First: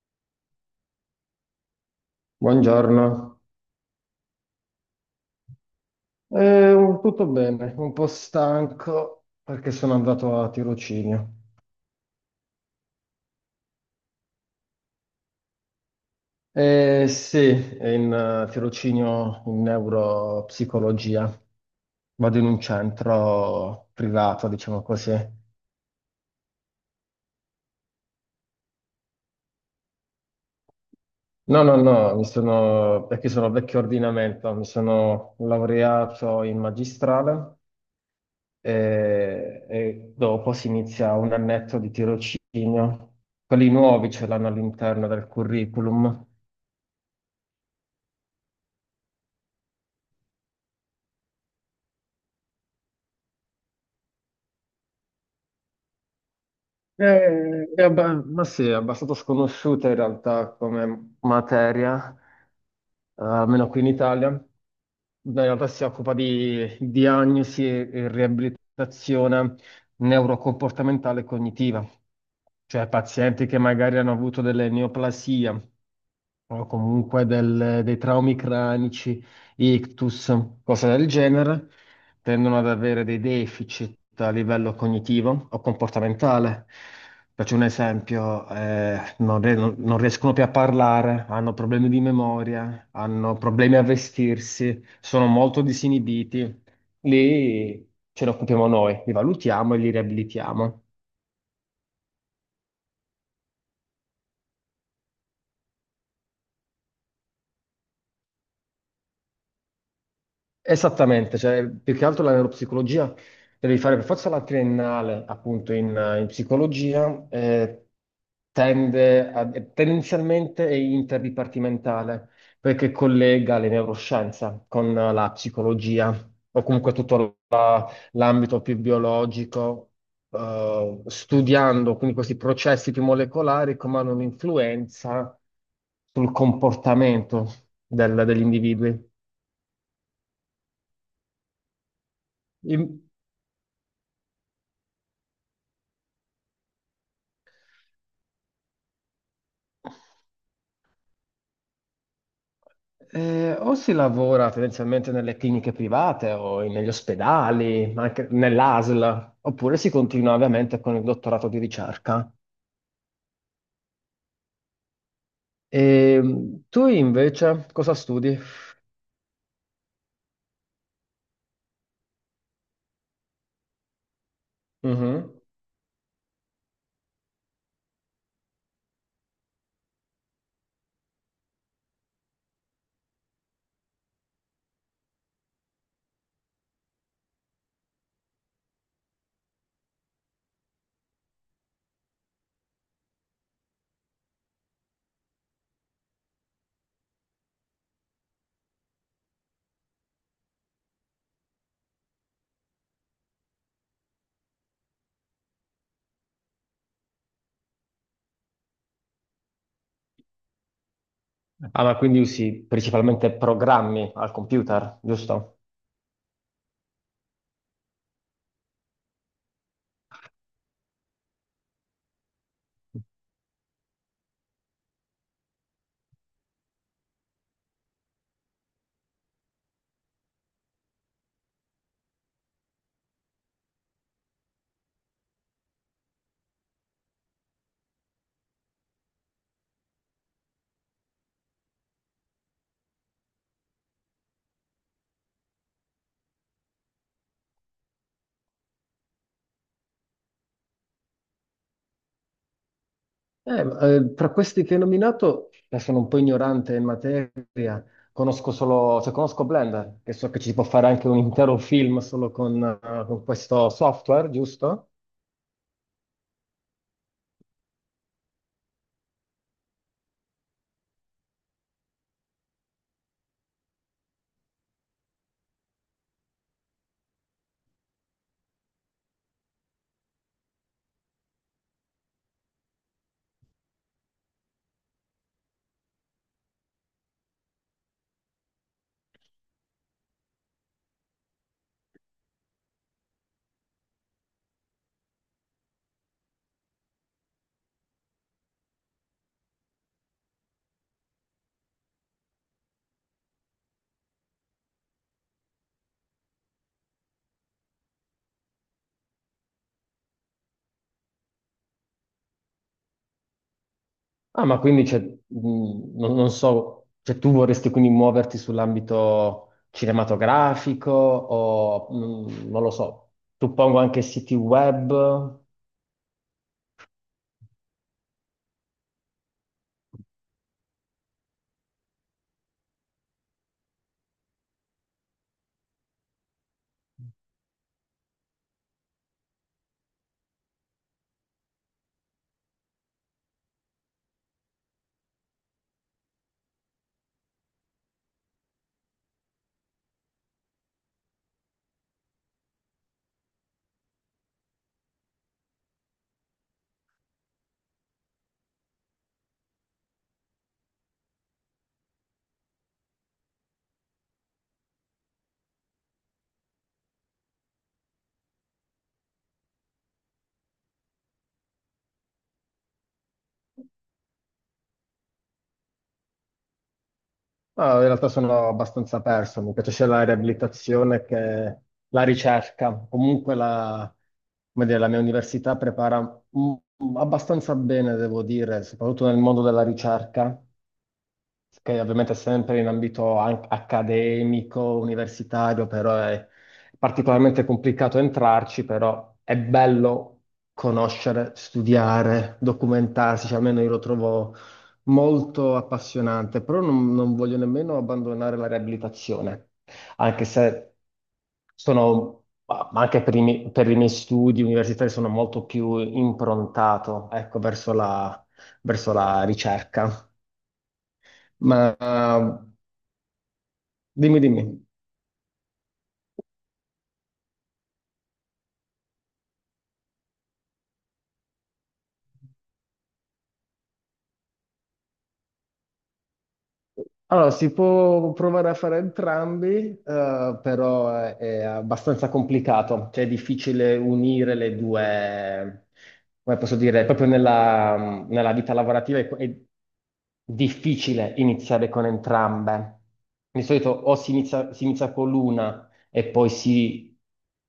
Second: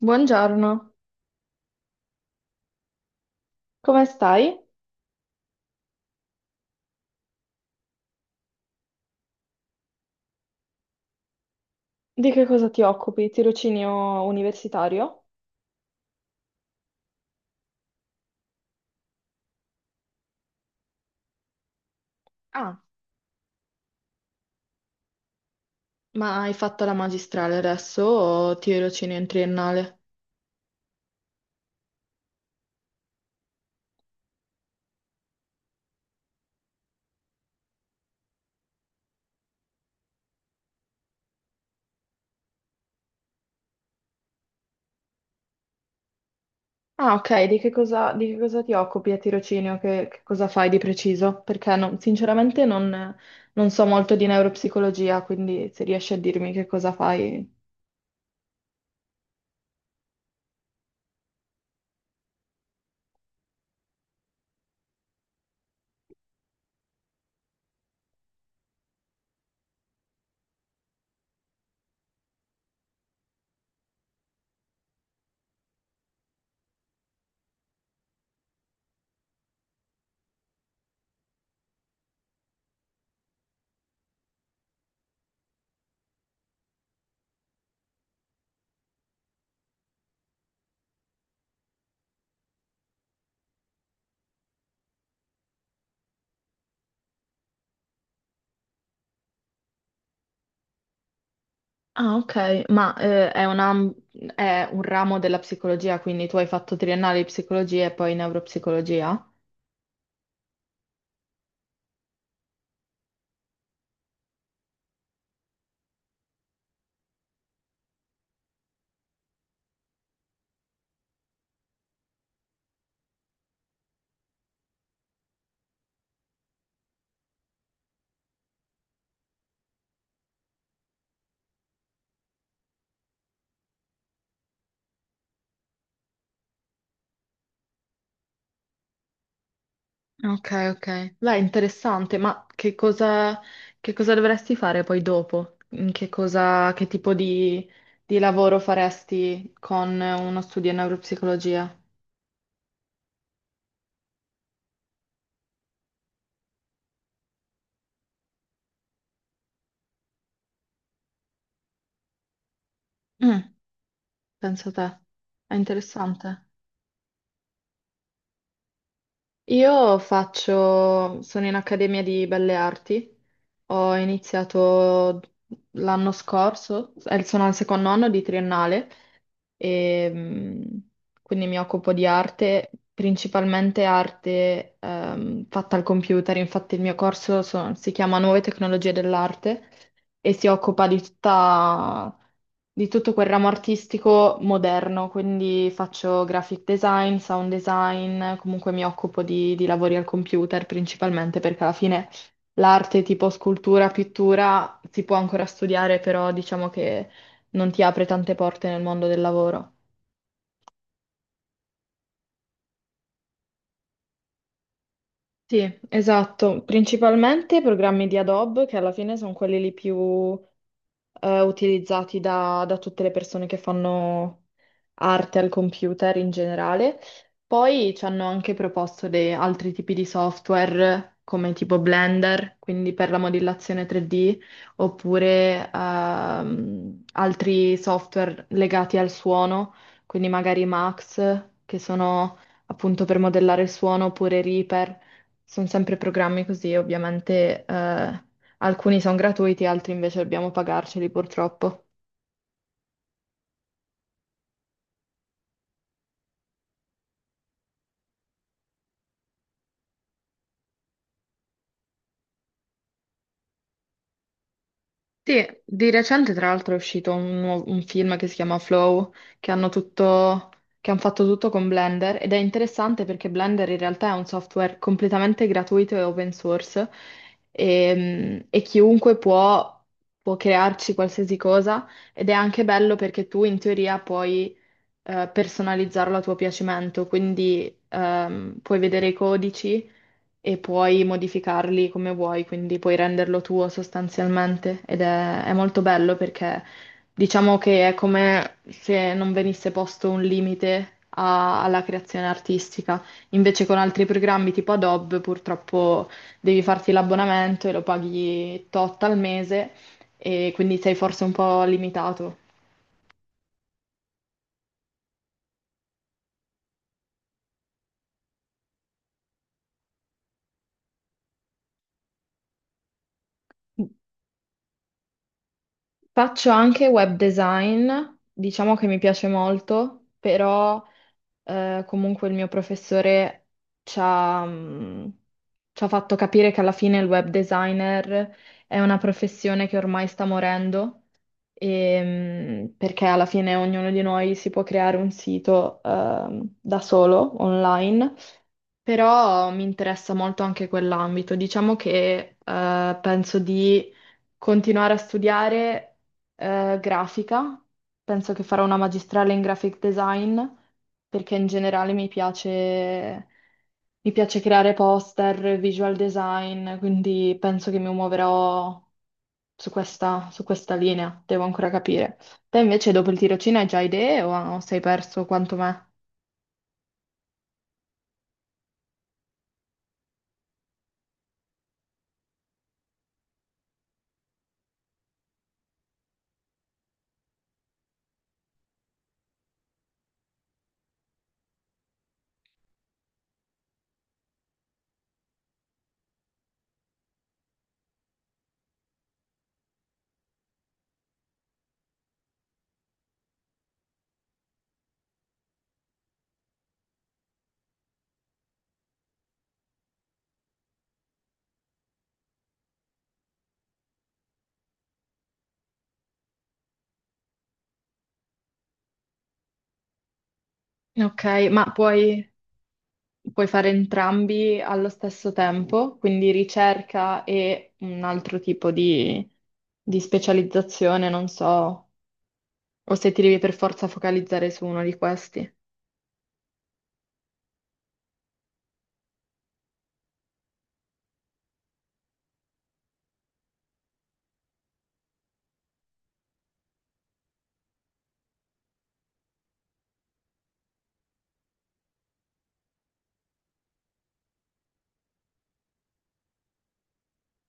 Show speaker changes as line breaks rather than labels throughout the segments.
Buongiorno,
Buongiorno.
come stai?
Tutto bene, un po' stanco perché sono andato a tirocinio.
Di che cosa ti occupi? Tirocinio universitario?
Sì, è in tirocinio in neuropsicologia, vado in un
Ah,
centro privato, diciamo così.
ma hai fatto la magistrale adesso o tirocinio in triennale?
No, no, no, mi sono, perché sono vecchio ordinamento, mi sono laureato in magistrale e dopo si inizia un annetto di tirocinio. Quelli nuovi ce l'hanno all'interno del curriculum.
Ah, ok, di che cosa ti occupi a tirocinio? Che cosa fai di preciso? Perché sinceramente non so molto di neuropsicologia, quindi se riesci a dirmi che cosa fai.
Ma sì, è abbastanza sconosciuta in realtà come materia, almeno qui in Italia. In realtà si occupa di diagnosi e riabilitazione neurocomportamentale e cognitiva, cioè pazienti che magari hanno avuto delle neoplasie o comunque dei traumi cranici, ictus, cose del genere, tendono ad avere dei deficit a livello cognitivo o comportamentale. Faccio un esempio, non, non riescono più a parlare, hanno problemi di memoria, hanno problemi a vestirsi, sono molto disinibiti. Lì ce ne occupiamo noi, li valutiamo e li riabilitiamo.
Ah, ok, ma è è un ramo della psicologia, quindi tu hai fatto triennale di psicologia e poi neuropsicologia?
Esattamente, cioè, più che altro la neuropsicologia devi fare per forza la triennale appunto in psicologia, tendenzialmente è interdipartimentale perché collega le neuroscienze con la psicologia o comunque tutto l'ambito più biologico, studiando quindi questi processi più molecolari come hanno un'influenza sul comportamento degli individui.
Ok, ok. Beh, interessante, ma che cosa dovresti fare poi dopo? In che cosa, che tipo di lavoro faresti con uno studio in neuropsicologia?
O si lavora tendenzialmente nelle cliniche private o negli ospedali, ma anche nell'ASL, oppure si continua ovviamente con il dottorato di ricerca.
Mm, penso te. È
E
interessante.
tu invece cosa studi?
Sono in Accademia di Belle Arti, ho iniziato
Mhm.
l'anno scorso. Sono al secondo anno di triennale e quindi mi occupo di arte, principalmente arte fatta al computer. Infatti il mio corso si chiama Nuove tecnologie dell'arte e si occupa di di tutto quel ramo artistico moderno, quindi faccio graphic design, sound design, comunque mi occupo di lavori al computer, principalmente perché alla fine l'arte tipo scultura, pittura si può ancora studiare, però diciamo che non ti apre tante porte nel mondo del lavoro.
Ah, ma quindi usi principalmente programmi al computer, giusto?
Sì, esatto, principalmente programmi di Adobe, che alla fine sono quelli lì più utilizzati da tutte le persone che fanno arte al computer in generale. Poi ci hanno anche proposto dei altri tipi di software come tipo Blender, quindi per la modellazione 3D, oppure altri software legati al suono, quindi magari Max, che sono appunto per modellare il suono, oppure Reaper. Sono sempre programmi così, ovviamente. Alcuni sono gratuiti, altri invece dobbiamo pagarceli purtroppo.
Tra questi che hai nominato, sono un po' ignorante in materia, conosco solo, cioè conosco Blender, che so che ci si può fare anche un intero film solo con questo software, giusto?
Sì, di recente tra l'altro è uscito un film che si chiama Flow, che hanno tutto, che hanno fatto tutto con Blender, ed è interessante perché Blender in realtà è un software completamente gratuito e open source, e può crearci qualsiasi cosa, ed è anche bello perché tu in teoria puoi personalizzarlo a tuo piacimento, quindi puoi vedere i codici e puoi modificarli come vuoi, quindi puoi renderlo tuo sostanzialmente, ed è molto bello perché diciamo che è come se non venisse posto un limite alla creazione artistica. Invece con altri programmi tipo Adobe purtroppo devi farti l'abbonamento e lo paghi tot al mese, e quindi sei forse un po' limitato.
Ah, non so, cioè tu vorresti quindi muoverti sull'ambito cinematografico o non lo so, suppongo anche siti web.
Faccio anche web design, diciamo che mi piace molto, però comunque il mio professore ci ha, mh, ci ha fatto capire che alla fine il web designer è una professione che ormai sta morendo, e, perché alla fine ognuno di noi si può creare un sito, da solo, online. Però mi interessa molto anche quell'ambito. Diciamo che penso di continuare a studiare grafica, penso che farò una magistrale in graphic design, perché in generale mi piace creare poster, visual design, quindi penso che mi muoverò su su questa linea, devo ancora capire. Te invece dopo il tirocinio hai già idee o sei perso quanto me?
Ah, in realtà sono abbastanza perso, mi piace sia la riabilitazione che la ricerca. Comunque come dire, la mia università prepara abbastanza bene, devo dire, soprattutto nel mondo della ricerca, che ovviamente è sempre in ambito accademico, universitario, però è particolarmente complicato entrarci, però è bello conoscere, studiare, documentarsi, cioè almeno io lo trovo molto appassionante, però non voglio nemmeno abbandonare la riabilitazione, anche se sono, ma anche per i miei studi universitari sono molto più improntato, ecco, verso la ricerca.
Ok, ma
Ma
puoi... puoi fare
Dimmi, dimmi.
entrambi allo stesso tempo, quindi ricerca e un altro tipo di specializzazione, non so, o se ti devi per forza focalizzare su uno di questi.
Allora, si può provare a fare entrambi, però è abbastanza complicato, cioè è difficile unire le due, come posso dire, proprio nella vita lavorativa è difficile iniziare con entrambe. Di solito si inizia con l'una e poi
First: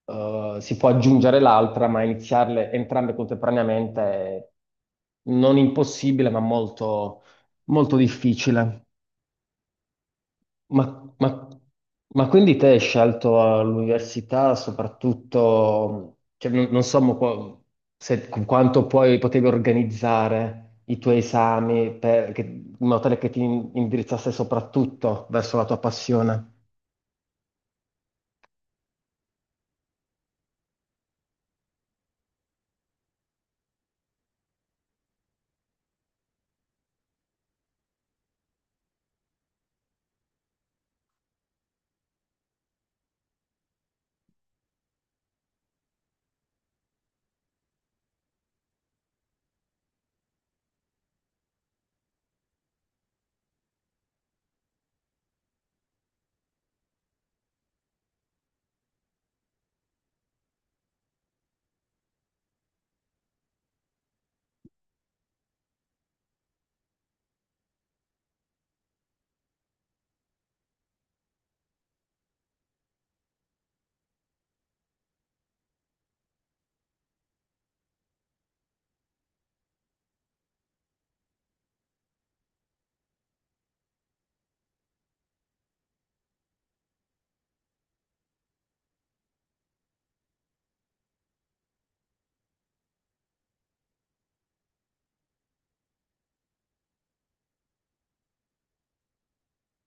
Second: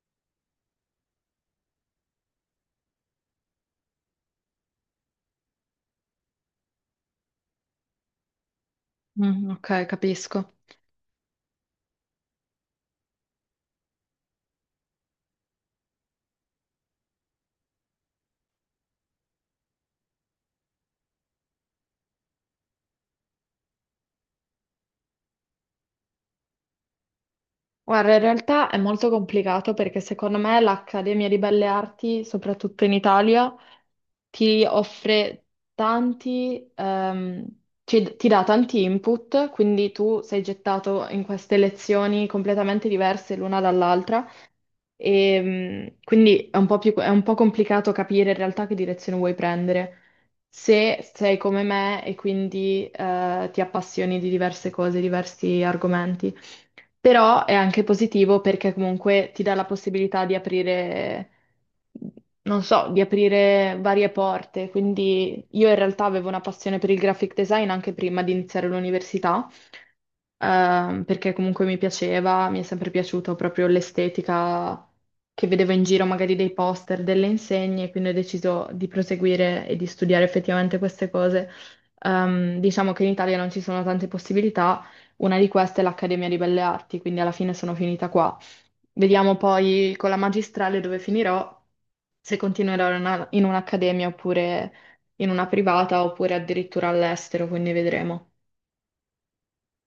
si può aggiungere l'altra, ma iniziarle entrambe contemporaneamente è non impossibile, ma molto difficile.
Mm, ok, capisco.
Ma, ma- ma quindi te hai scelto all'università soprattutto, cioè, non so mo se, con quanto poi potevi organizzare i tuoi esami in modo tale che ti indirizzasse soprattutto verso la tua passione.
Guarda, in realtà è molto complicato perché secondo me l'Accademia di Belle Arti, soprattutto in Italia, ti offre tanti, ehm, ti dà tanti input, quindi tu sei gettato in queste lezioni completamente diverse l'una dall'altra. E, quindi è un po' è un po' complicato capire in realtà che direzione vuoi prendere, se sei come me e quindi ti appassioni di diverse cose, diversi argomenti, però è anche positivo perché comunque ti dà la possibilità di aprire, non so, di aprire varie porte. Quindi io in realtà avevo una passione per il graphic design anche prima di iniziare l'università, perché comunque mi piaceva, mi è sempre piaciuto proprio l'estetica che vedevo in giro, magari dei poster, delle insegne, quindi ho deciso di proseguire e di studiare effettivamente queste cose. Diciamo che in Italia non ci sono tante possibilità, una di queste è l'Accademia di Belle Arti, quindi alla fine sono finita qua. Vediamo poi con la magistrale dove finirò, se continuerò in in un'accademia oppure in una privata oppure addirittura all'estero, quindi vedremo.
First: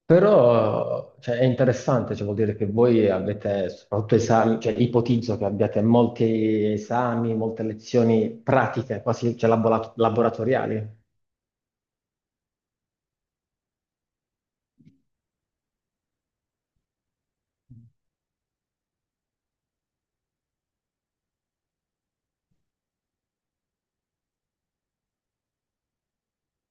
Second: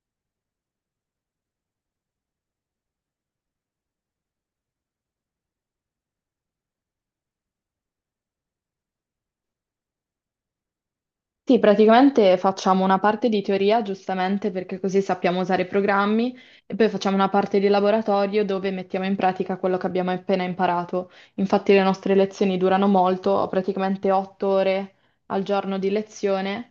Però, cioè, è interessante, cioè, vuol dire che voi avete soprattutto esami, cioè, ipotizzo che abbiate molti esami, molte lezioni pratiche, quasi, cioè, laboratoriali.
Sì, praticamente facciamo una parte di teoria, giustamente perché così sappiamo usare i programmi, e poi facciamo una parte di laboratorio dove mettiamo in pratica quello che abbiamo appena imparato. Infatti le nostre lezioni durano molto, ho praticamente 8 ore al giorno di lezione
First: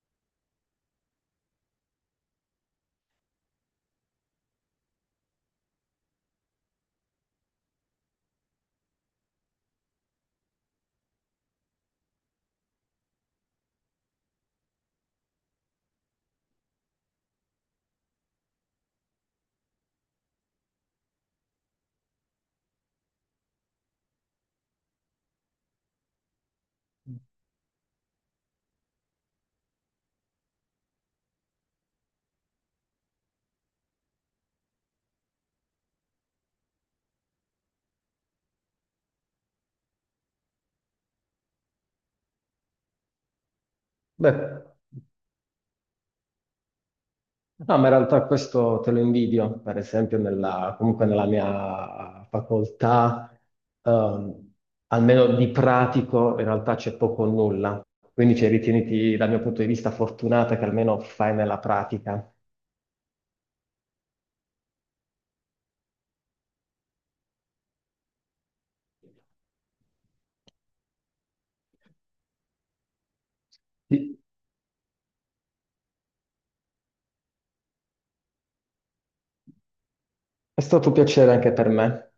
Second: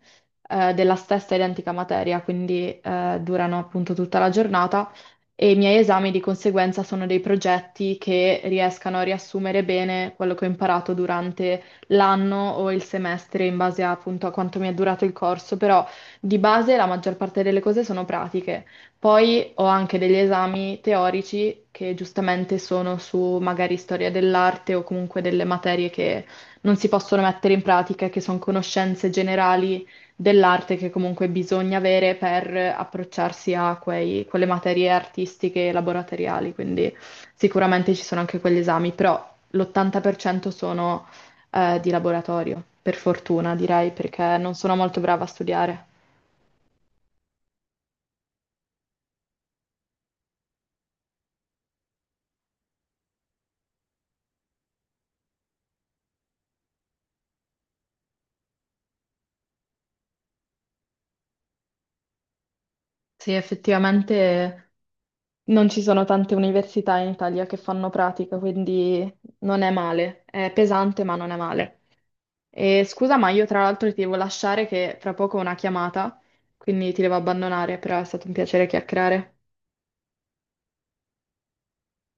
della stessa identica materia, quindi durano appunto tutta la giornata, e i miei esami di conseguenza sono dei progetti che riescano a riassumere bene quello che ho imparato durante l'anno o il semestre in base appunto a quanto mi è durato il corso, però di base la maggior parte delle cose sono pratiche. Poi ho anche degli esami teorici che giustamente sono su magari storia dell'arte o comunque delle materie che non si possono mettere in pratica, e che sono conoscenze generali dell'arte che comunque bisogna avere per approcciarsi a quelle materie artistiche e laboratoriali, quindi sicuramente ci sono anche quegli esami, però l'80% sono di laboratorio, per fortuna direi, perché non
Beh.
sono molto brava a studiare.
No, ma in realtà questo te lo invidio, per esempio comunque nella mia facoltà, ehm, almeno di pratico, in realtà c'è poco o nulla. Quindi cioè, ritieniti, dal mio punto di vista, fortunata che almeno fai nella pratica.
Sì, effettivamente non ci sono tante università in Italia che fanno pratica, quindi non è male. È pesante, ma non è male. E scusa, ma io tra l'altro ti devo
Sì.
lasciare che fra poco ho una chiamata, quindi ti devo abbandonare, però è stato un piacere chiacchierare.
È stato un piacere anche per me.